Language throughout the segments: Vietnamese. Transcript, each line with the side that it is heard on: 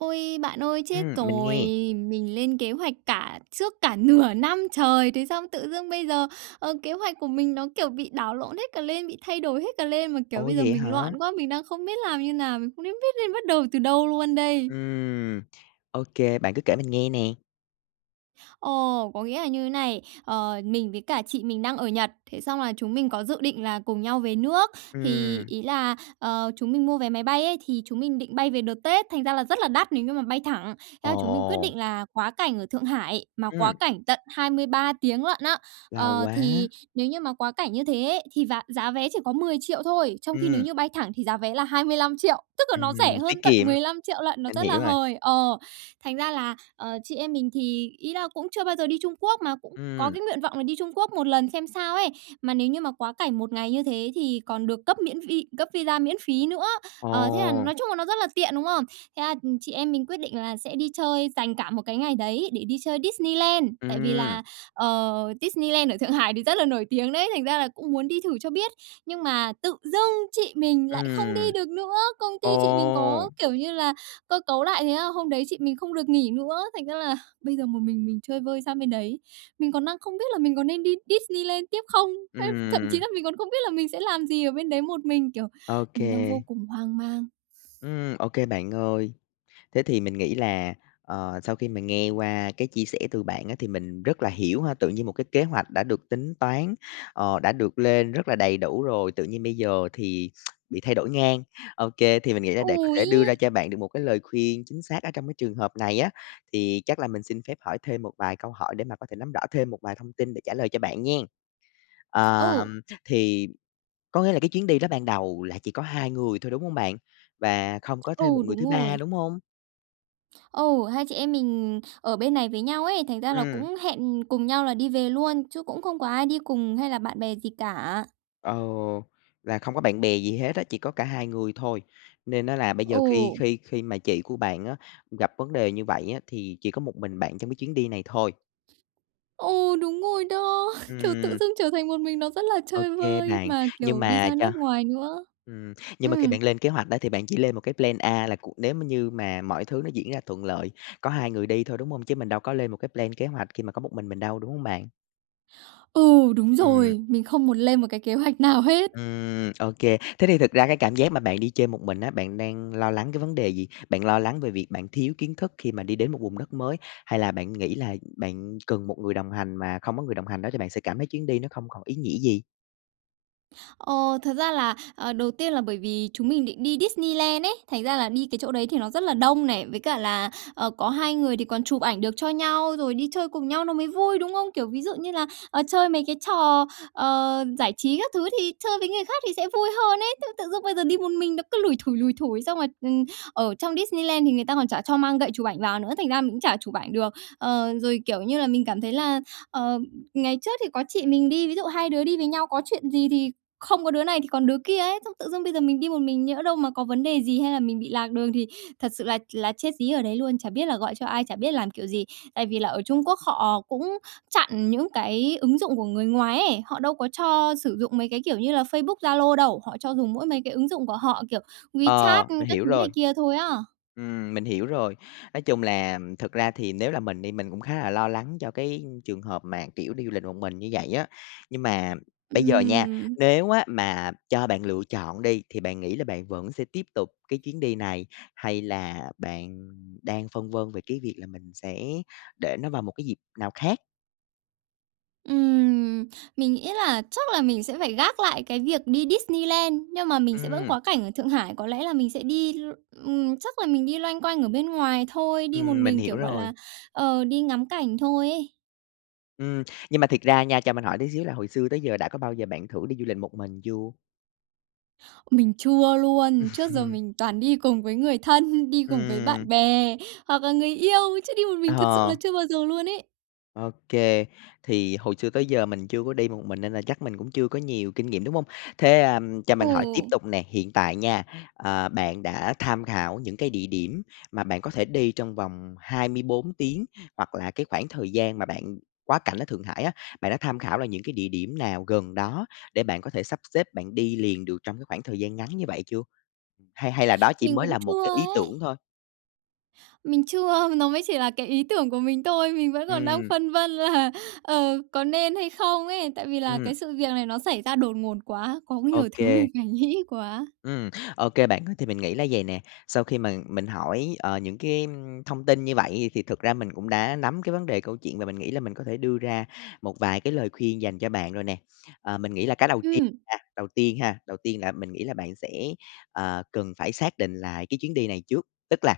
right: Ôi, bạn ơi, chết
left: Ừm, mình
right: rồi!
left: nghe.
right: Mình lên kế hoạch cả trước cả nửa năm trời, thế xong tự dưng bây giờ, ờ, kế hoạch của mình nó kiểu bị đảo lộn hết cả lên, bị thay đổi hết cả lên, mà, kiểu,
left: Ủa,
right: bây giờ
left: vậy
right: mình
left: hả?
right: loạn quá, mình đang không biết làm như nào, mình không nên biết nên bắt đầu từ đâu luôn đây!
left: Ừm, OK. Bạn cứ kể mình nghe nè.
right: Ồ! Có nghĩa là như thế này, ờ, mình với cả chị mình đang ở Nhật, thế xong là chúng mình có dự định là cùng nhau về nước. Thì
left: Ừm.
right: ý là, ờ, chúng mình mua vé máy bay ấy, thì chúng mình định bay về đợt Tết, thành ra là rất là đắt nếu như mà bay thẳng. Thế là chúng mình quyết
left: Ồ!
right: định là quá cảnh ở Thượng Hải, mà quá
left: Ừm.
right: cảnh tận 23 tiếng lận á.
left: Lâu
right: Ờ,
left: quá!
right: thì nếu như mà quá cảnh như thế ấy, thì giá giá vé chỉ có 10.000.000 thôi. Trong khi nếu
left: Ừm.
right: như bay thẳng thì giá vé là 25.000.000, tức là nó rẻ
left: Ừm,
right: hơn
left: tiết
right: tận
left: kiệm,
right: 15.000.000 lận, nó
left: mình
right: rất là
left: hiểu rồi.
right: hời. Ờ, thành ra là, ờ, chị em mình thì ý là cũng chưa bao giờ đi Trung Quốc, mà cũng có
left: Ừm.
right: cái nguyện vọng là đi Trung Quốc một lần xem sao ấy. Mà nếu như mà quá cảnh một ngày như thế thì còn được cấp miễn vi cấp visa miễn phí nữa. Ờ, thế là
left: Ồ!
right: nói chung là nó rất là tiện, đúng không? Thế là chị em mình quyết định là sẽ đi chơi, dành cả một cái ngày đấy để đi chơi Disneyland, tại vì
left: Ừm.
right: là, ờ, Disneyland ở Thượng Hải thì rất là nổi tiếng đấy, thành ra là cũng muốn đi thử cho biết. Nhưng mà tự dưng chị mình lại không đi
left: Ừm.
right: được nữa! Công ty chị mình
left: Ồ!
right: có, kiểu như là, cơ cấu lại thế là hôm đấy chị mình không được nghỉ nữa, thành ra là bây giờ một mình mình chơi vơi sang bên đấy. Mình còn đang không biết là mình có nên đi Disneyland tiếp không, ấy, thậm chí
left: Ừm.
right: là mình còn không biết là mình sẽ làm gì ở bên đấy một mình, kiểu, mình đang vô
left: OK.
right: cùng hoang mang.
left: Ừm, OK bạn ơi. Thế thì mình nghĩ là, ờ, sau khi mà nghe qua cái chia sẻ từ bạn á thì mình rất là hiểu ha. Tự nhiên một cái kế hoạch đã được tính toán, ờ, đã được lên rất là đầy đủ rồi, tự nhiên bây giờ thì bị thay đổi ngang. OK, thì mình nghĩ là để có
right: Ừ,
left: thể đưa ra
right: ấy!
left: cho bạn được một cái lời khuyên chính xác ở trong cái trường hợp này á, thì chắc là mình xin phép hỏi thêm một vài câu hỏi để mà có thể nắm rõ thêm một vài thông tin để trả lời cho bạn nghen. Ờ,
right: Ừ.
left: thì có nghĩa là cái chuyến đi đó ban đầu là chỉ có 2 người thôi, đúng hông bạn? Và không có thêm một
right: Ừ,
left: người
right: đúng
left: thứ ba,
right: rồi.
left: đúng hông?
right: Ừ, hai chị em mình ở bên này với nhau ấy, thành ra là
left: Ừm.
right: cũng hẹn cùng nhau là đi về luôn, chứ cũng không có ai đi cùng hay là bạn bè gì cả.
left: Ờ, là không có bạn bè gì hết á, chỉ có cả hai người thôi. Nên á là bây giờ khi
right: Ừ.
left: khi khi mà chị của bạn á gặp vấn đề như vậy á, thì chỉ có một mình bạn trong cái chuyến đi này thôi.
right: Ừ, đúng rồi đó. Kiểu tự
left: Ừm.
right: dưng trở thành một mình, nó rất là chơi
left: OK
right: vơi,
left: bạn.
right: mà
left: Nhưng
right: kiểu đi
left: mà
right: ra
left: cho
right: nước ngoài nữa.
left: ừm, nhưng mà khi
right: Ừm.
left: bạn lên kế hoạch á thì bạn chỉ lên một cái plan A là c nếu m như mà mọi thứ nó diễn ra thuận lợi, có 2 người đi thôi, đúng hông? Chứ mình đâu có lên một cái plan, kế hoạch khi mà có một mình mình đâu, đúng hông bạn?
right: Ừ, đúng
left: Ừm.
right: rồi, mình không muốn lên một cái kế hoạch nào hết.
left: Ừm, OK. Thế thì thực ra cái cảm giác mà bạn đi chơi một mình á, bạn đang lo lắng cái vấn đề gì? Bạn lo lắng về việc bạn thiếu kiến thức khi mà đi đến một vùng đất mới, hay là bạn nghĩ là bạn cần một người đồng hành mà không có người đồng hành đó thì bạn sẽ cảm thấy chuyến đi nó không còn ý nghĩa gì?
right: Ờ, thật ra là, ờ, đầu tiên là bởi vì chúng mình định đi Disneyland ấy, thành ra là đi cái chỗ đấy thì nó rất là đông này, với cả là, ờ, có 2 người thì còn chụp ảnh được cho nhau, rồi đi chơi cùng nhau nó mới vui, đúng không? Kiểu ví dụ như là, ờ, chơi mấy cái trò, ờ, giải trí các thứ thì chơi với người khác thì sẽ vui hơn ấy, thế tự dưng bây giờ đi một mình nó cứ lủi thủi, lủi thủi. Xong rồi, ừm, ở trong Disneyland thì người ta còn chả cho mang gậy chụp ảnh vào nữa, thành ra mình cũng chả chụp ảnh được. Ờ, rồi, kiểu như là, mình cảm thấy là, ờ, ngày trước thì có chị mình đi, ví dụ hai đứa đi với nhau, có chuyện gì thì không có đứa này thì còn đứa kia ấy, xong tự dưng bây giờ mình đi một mình, nhỡ đâu mà có vấn đề gì hay là mình bị lạc đường thì thật sự là là chết dí ở đấy luôn, chả biết là gọi cho ai, chả biết làm kiểu gì. Tại vì là ở Trung Quốc họ cũng chặn những cái ứng dụng của người ngoài ấy, họ đâu có cho sử dụng mấy cái kiểu như là Facebook, Zalo đâu, họ cho dùng mỗi mấy cái ứng dụng của họ, kiểu WeChat
left: Ờ, mình
right: các
left: hiểu
right: thứ này
left: rồi.
right: kia thôi á.
left: Ừm, mình hiểu rồi, nói chung là thực ra thì nếu là mình đi mình cũng khá là lo lắng cho cái trường hợp mà, kiểu, đi du lịch một mình như vậy á. Nhưng mà bây giờ nha,
right: Ừm.
left: nếu á mà cho bạn lựa chọn đi, thì bạn nghĩ là bạn vẫn sẽ tiếp tục cái chuyến đi này, hay là bạn đang phân vân về cái việc là mình sẽ để nó vào một cái dịp nào khác?
right: Ừm, mình nghĩ là chắc là mình sẽ phải gác lại cái việc đi Disneyland, nhưng mà mình sẽ vẫn
left: Ừm.
right: quá cảnh ở Thượng Hải, có lẽ là mình sẽ đi l ừm, chắc là mình đi loanh quanh ở bên ngoài thôi, đi một
left: Ừm, mình
right: mình, kiểu,
left: hiểu
right: gọi là,
left: rồi.
right: ờ, đi ngắm cảnh thôi ấy.
left: Ừm, nhưng mà thiệt ra nha, cho mình hỏi tí xíu là hồi xưa tới giờ đã có bao giờ bạn thử đi du lịch một mình chưa?
right: Mình chưa luôn. Trước giờ
left: Ừm.
right: mình toàn đi cùng với người thân, đi cùng với
left: Ừm.
right: bạn bè hoặc là người yêu, chứ đi một mình thật sự là
left: Ờ.
right: chưa bao giờ luôn ấy.
left: Ô kê. Thì hồi xưa tới giờ mình chưa có đi một mình nên là chắc mình cũng chưa có nhiều kinh nghiệm, đúng hông? Thế, ờm, cho
right: Ừ.
left: mình hỏi tiếp tục nè, hiện tại nha, ờ, bạn đã tham khảo những cái địa điểm mà bạn có thể đi trong vòng 24 tiếng, hoặc là cái khoảng thời gian mà bạn quá cảnh ở Thượng Hải á, bạn đã tham khảo là những cái địa điểm nào gần đó để bạn có thể sắp xếp bạn đi liền được trong cái khoảng thời gian ngắn như vậy chưa? Hay hay là đó chỉ
right: Mình
left: mới
right: cũng
left: là một
right: chưa
left: cái ý
right: ấy.
left: tưởng thôi?
right: Mình chưa, nó mới chỉ là cái ý tưởng của mình thôi, mình vẫn còn đang
left: Ừm.
right: phân vân là, ờ, có nên hay không ấy. Tại vì là
left: Ừm.
right: cái sự việc này nó xảy ra đột ngột quá, có
left: Ô
right: nhiều thứ mình
left: kê.
right: phải nghĩ quá.
left: Ừm, ô kê bạn ơi. Thì mình nghĩ là vầy nè, sau khi mà mình hỏi, ờ, những cái, ưm, thông tin như vậy thì thực ra mình cũng đã nắm cái vấn đề câu chuyện và mình nghĩ là mình có thể đưa ra một vài cái lời khuyên dành cho bạn rồi nè. Ờ, mình nghĩ là cái đầu tiên
right: Ừm.
left: là đầu tiên ha, đầu tiên là mình nghĩ là bạn sẽ, à, cần phải xác định lại cái chuyến đi này trước. Tức là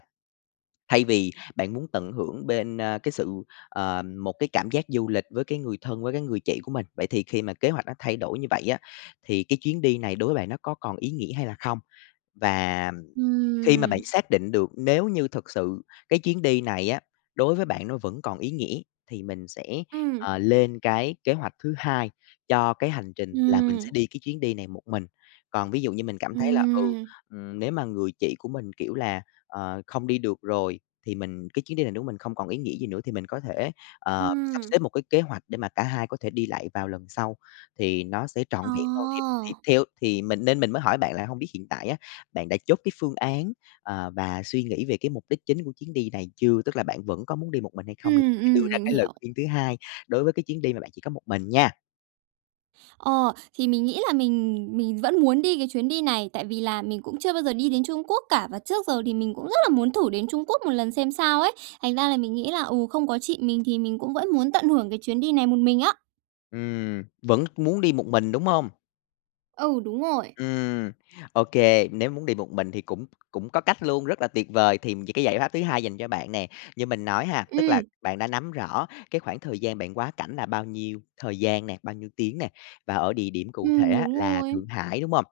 left: thay vì bạn muốn tận hưởng bên, ơ, cái sự ờ, một cái cảm giác du lịch với cái người thân, với cái người chị của mình, vậy thì khi mà kế hoạch nó thay đổi như vậy á, thì cái chuyến đi này đối với bạn nó có còn ý nghĩa hay là không? Và, ừm, khi mà bạn
right: Ừm.
left: xác định được nếu như thực sự cái chuyến đi này á, đối với bạn nó vẫn còn ý nghĩa thì mình sẽ,
right: Ừm.
left: à, lên cái kế hoạch thứ hai cho cái hành trình là mình
right: Ừm.
left: sẽ đi cái chuyến đi này một mình. Còn ví dụ như mình cảm thấy là, ừ,
right: Ừm.
left: ừm, nếu mà người chị của mình, kiểu là, ờ, không đi được rồi, thì mình cái chuyến đi này nếu mình không còn ý nghĩa gì nữa thì mình có thể, ờ, sắp
right: Ừm.
left: xếp một cái kế hoạch để mà cả hai có thể đi lại vào lần sau, thì nó sẽ trọn
right: Ờ.
left: vẹn hơn. Thì thì theo thì mình nên mình mới hỏi bạn là hông biết hiện tại á, bạn đã chốt cái phương án, ờ, và suy nghĩ về cái mục đích chính của chuyến đi này chưa? Tức là bạn vẫn có muốn đi một mình hay không n
right: Ừm,
left: để đưa
right: ừm,
left: ra
right: mình
left: cái lời
right: hiểu.
left: khuyên thứ hai, đối với cái chuyến đi mà bạn chỉ có một mình nha.
right: Ờ, thì mình nghĩ là mình mình vẫn muốn đi cái chuyến đi này, tại vì là mình cũng chưa bao giờ đi đến Trung Quốc cả, và trước giờ thì mình cũng rất là muốn thử đến Trung Quốc một lần xem sao ấy. Thành ra là mình nghĩ là, ừ, không có chị mình thì mình cũng vẫn muốn tận hưởng cái chuyến đi này một mình á.
left: Ừm, vẫn muốn đi một mình, đúng hông?
right: Ừ, đúng rồi.
left: Ừm, ô kê, nếu muốn đi một mình thì cũng cũng có cách luôn, rất là tuyệt vời. Thì cái giải pháp thứ hai dành cho bạn nè, như mình nói ha, tức là
right: Ừm.
left: bạn đã nắm rõ cái khoảng thời gian bạn quá cảnh là bao nhiêu thời gian nè, bao nhiêu tiếng nè, và ở địa điểm cụ thể
right: Ừm,
left: á
right: đúng
left: là
right: rồi.
left: Thượng Hải, đúng hông?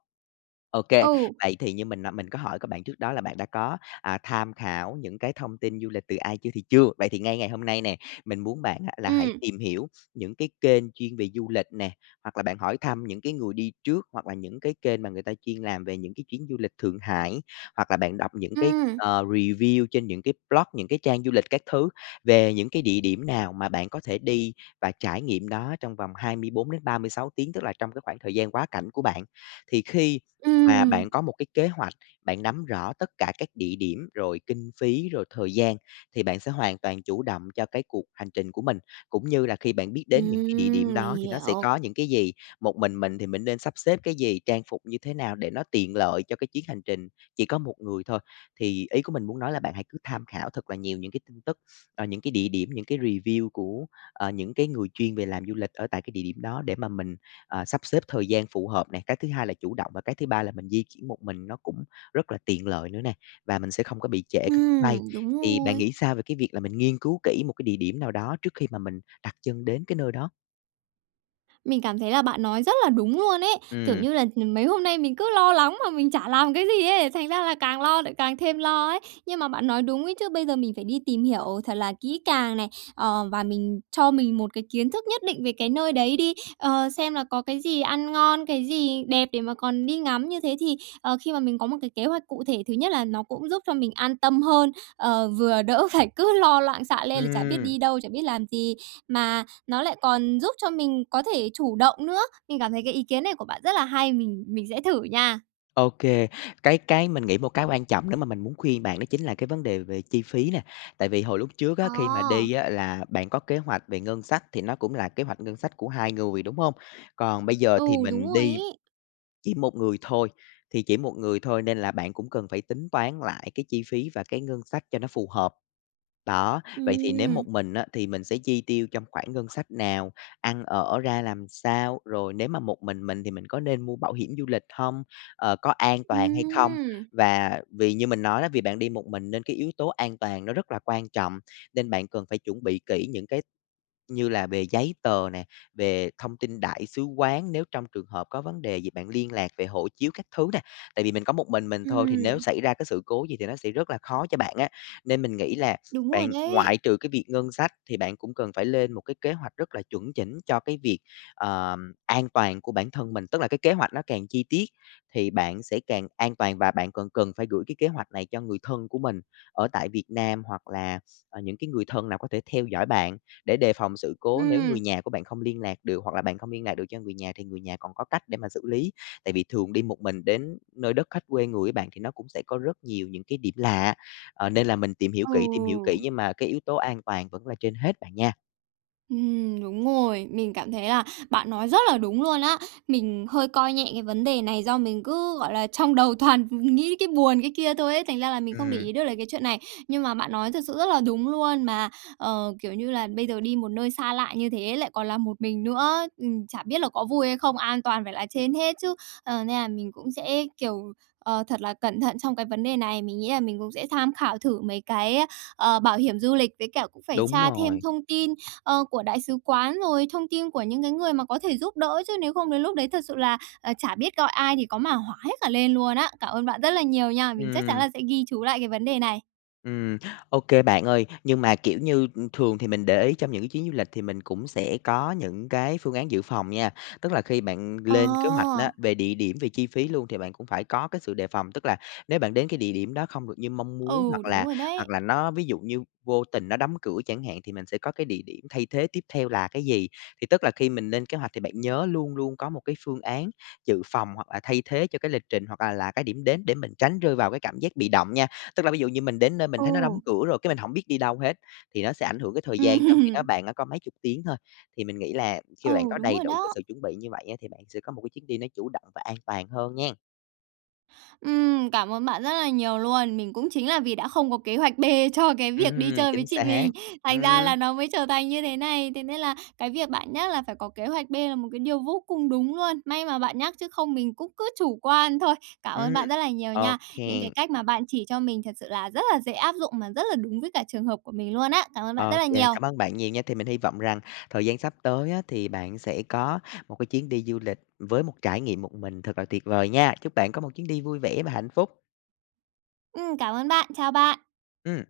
left: Ô kê,
right: Ừ.
left: vậy thì như mình nãy mình có hỏi có bạn trước đó là bạn đã có, à, tham khảo những cái thông tin du lịch từ ai chưa thì chưa. Vậy thì ngay ngày hôm nay nè, mình muốn bạn á, là hãy
right: Ừm.
left: tìm hiểu những cái kênh chuyên về du lịch nè, hoặc là bạn hỏi thăm những cái người đi trước, hoặc là những cái kênh mà người ta chuyên làm về những cái chuyến du lịch Thượng Hải, hoặc là bạn đọc những cái
right: Ừm.
left: ờ review trên những cái blog, những cái trang du lịch các thứ, về những cái địa điểm nào mà bạn có thể đi và trải nghiệm đó trong vòng 24 đến 36 tiếng, tức là trong cái khoảng thời gian quá cảnh của bạn. Thì khi mà
right: Ừm.
left: bạn có một cái kế hoạch, bạn nắm rõ tất cả các địa điểm, rồi kinh phí, rồi thời gian thì bạn sẽ hoàn toàn chủ động cho cái cuộc hành trình của mình, cũng như là khi bạn biết đến những cái địa điểm
right: Ừm, mình
left: đó thì nó sẽ
right: hiểu.
left: có những cái gì, một mình mình thì mình nên sắp xếp cái gì, trang phục như thế nào để nó tiện lợi cho cái chuyến hành trình chỉ có một người thôi. Thì ý của mình muốn nói là bạn hãy cứ tham khảo thật là nhiều những cái tin tức, ờ, những cái địa điểm, những cái review của, ờ, những cái người chuyên về làm du lịch ở tại cái địa điểm đó để mà mình, ờ, sắp xếp thời gian phù hợp này, cái thứ hai là chủ động và cái thứ ba là mình di chuyển một mình nó cũng rất là tiện lợi nữa nè, và mình sẽ không có bị trễ cái chuyến bay.
right: Ừm, đúng
left: Thì bạn
right: rồi.
left: nghĩ sao về cái việc là mình nghiên cứu kỹ một cái địa điểm nào đó trước khi mà mình đặt chân đến cái nơi đó?
right: Mình cảm thấy là bạn nói rất là đúng luôn ấy, kiểu
left: Ừm.
right: như là, ừm, mấy hôm nay mình cứ lo lắng mà mình chả làm cái gì ấy, thành ra là càng lo lại càng thêm lo ấy. Nhưng mà bạn nói đúng ấy chứ, bây giờ mình phải đi tìm hiểu thật là kỹ càng này, ờ, và mình cho mình một cái kiến thức nhất định về cái nơi đấy đi, ờ, xem là có cái gì ăn ngon, cái gì đẹp để mà còn đi ngắm như thế thì, ờ, khi mà mình có một cái kế hoạch cụ thể, thứ nhất là nó cũng giúp cho mình an tâm hơn, ờ, vừa đỡ phải cứ lo loạn xạ lên là chả biết
left: Ừm.
right: đi đâu, chả biết làm gì, mà nó lại còn giúp cho mình có thể chủ động nữa. Mình cảm thấy cái ý kiến này của bạn rất là hay, mình mình sẽ thử nha.
left: Ô kê, cái cái mình nghĩ một cái quan trọng nếu mà mình muốn khuyên bạn đó chính là cái vấn đề về chi phí nè. Tại vì hồi lúc trước á, khi mà
right: Ờ.
left: đi á là bạn có kế hoạch về ngân sách, thì nó cũng là kế hoạch ngân sách của 2 người, đúng hông? Còn bây giờ
right: Ừ,
left: thì
right: đúng
left: mình
right: rồi
left: đi
right: ấy.
left: chỉ 1 người thôi, thì chỉ 1 người thôi nên là bạn cũng cần phải tính toán lại cái chi phí và cái ngân sách cho nó phù hợp. Đó, vậy thì nếu
right: Ừm.
left: một mình á thì mình sẽ chi tiêu trong khoảng ngân sách nào, ăn ở ra làm sao, rồi nếu mà một mình mình thì mình có nên mua bảo hiểm du lịch hông, ờ, có an toàn hay không?
right: Ừm!
left: Và vì như mình nói á, vì bạn đi một mình nên cái yếu tố an toàn nó rất là quan trọng, nên bạn cần phải chuẩn bị kỹ những cái như là về giấy tờ nè, về thông tin đại sứ quán, nếu trong trường hợp có vấn đề gì bạn liên lạc về hộ chiếu các thứ nè. Tại vì mình có một mình mình thôi thì nếu
right: Ừm.
left: xảy ra cái sự cố gì thì nó sẽ rất là khó cho bạn á, nên mình nghĩ là
right: Đúng rồi
left: bạn
right: đấy.
left: ngoại trừ cái việc ngân sách thì bạn cũng cần phải lên một cái kế hoạch rất là chuẩn chỉnh cho cái việc, ờm, an toàn của bản thân mình. Tức là cái kế hoạch nó càng chi tiết thì bạn sẽ càng an toàn và bạn cần cần phải gửi cái kế hoạch này cho người thân của mình ở tại Việt Nam hoặc là, ờ, những cái người thân nào có thể theo dõi bạn để đề phòng sự cố nếu
right: Ừm.
left: người nhà của bạn không liên lạc được, hoặc là bạn không liên lạc được cho người nhà thì người nhà còn có cách để mà xử lý. Tại vì thường đi một mình đến nơi đất khách quê người ấy bạn, thì nó cũng sẽ có rất nhiều những cái điểm lạ, ờ, nên là mình tìm hiểu kỹ, tìm hiểu kỹ
right: Ừ.
left: nhưng mà cái yếu tố an toàn vẫn là trên hết bạn nha.
right: Ừm, đúng rồi, mình cảm thấy là bạn nói rất là đúng luôn á. Mình hơi coi nhẹ cái vấn đề này do mình cứ, gọi là, trong đầu toàn nghĩ cái buồn, cái kia thôi ấy, thành ra là mình không để
left: Ừm.
right: ý được là cái chuyện này. Nhưng mà bạn nói thực sự rất là đúng luôn mà, ờ, kiểu như là, bây giờ đi một nơi xa lạ như thế lại còn là một mình nữa, ừm, chả biết là có vui hay không, an toàn phải là trên hết chứ. Ờ, nên là mình cũng sẽ, kiểu, ờ, thật là cẩn thận trong cái vấn đề này. Mình nghĩ là mình cũng sẽ tham khảo thử mấy cái, ờ, bảo hiểm du lịch, với cả cũng phải
left: Đúng
right: tra thêm
left: rồi.
right: thông tin, ờ, của đại sứ quán, rồi thông tin của những cái người mà có thể giúp đỡ, chứ nếu không đến lúc đấy thật sự là, à, chả biết gọi ai thì có mà hỏa hết cả lên luôn á. Cảm ơn bạn rất là nhiều nha. Mình chắc chắn
left: Ừm.
right: là sẽ ghi chú lại cái vấn đề này.
left: Ừm. Ô kê bạn ơi, nhưng mà kiểu như, ưm, thường thì mình để ý trong những cái chuyến du lịch thì mình cũng sẽ có những cái phương án dự phòng nha. Tức là khi bạn
right: Ờ.
left: lên kế hoạch á, về địa điểm về chi phí luôn thì bạn cũng phải có cái sự đề phòng, tức là nếu bạn đến cái địa điểm đó không được như mong muốn
right: Ừ,
left: hoặc
right: đúng
left: là
right: rồi
left: hoặc
right: đấy.
left: là nó ví dụ như vô tình nó đóng cửa chẳng hạn, thì mình sẽ có cái địa điểm thay thế tiếp theo là cái gì. Thì tức là khi mình lên kế hoạch thì bạn nhớ luôn luôn có một cái phương án dự phòng, hoặc là thay thế cho cái lịch trình hoặc là là cái điểm đến để mình tránh rơi vào cái cảm giác bị động nha. Tức là ví dụ như mình đến nơi mình thấy nó đóng
right: Ừ.
left: cửa rồi cái mình hổng biết đi đâu hết, thì nó sẽ ảnh hưởng cái thời gian trong khi đó
right: Ừm.
left: bạn đã có mấy chục tiếng thôi. Thì mình nghĩ là khi mà bạn
right: Ừ,
left: có
right: đúng
left: đầy
right: rồi
left: đủ cái
right: đó.
left: sự chuẩn bị như vậy á, thì bạn sẽ có một cái chuyến đi nó chủ động và an toàn hơn nghen.
right: Ừm, cảm ơn bạn rất là nhiều luôn. Mình cũng chính là vì đã không có kế hoạch B cho cái việc đi
left: Ừm,
right: chơi với
left: chính
right: chị
left: xác.
right: mình. Thành ra là
left: Ừm.
right: nó mới trở thành như thế này, thế nên là cái việc bạn nhắc là phải có kế hoạch B là một cái điều vô cùng đúng luôn. May mà bạn nhắc chứ không mình cũng cứ chủ quan thôi. Cảm ơn
left: Ừm.
right: bạn rất là nhiều
left: Ô
right: nha. Những cái
left: kê.
right: cách mà bạn chỉ cho mình thật sự là rất là dễ áp dụng mà rất là đúng với cả trường hợp của mình luôn á. Cảm ơn bạn rất
left: Ô
right: là
left: kê,
right: nhiều.
left: cảm ơn bạn nhiều nha. Thì mình hy vọng rằng thời gian sắp tới á thì bạn sẽ có một cái chuyến đi du lịch với một trải nghiệm một mình thật là tuyệt vời nha! Chúc bạn có một chuyến đi vui vẻ và hạnh phúc.
right: Ừm, cảm ơn bạn. Chào bạn.
left: Ừm.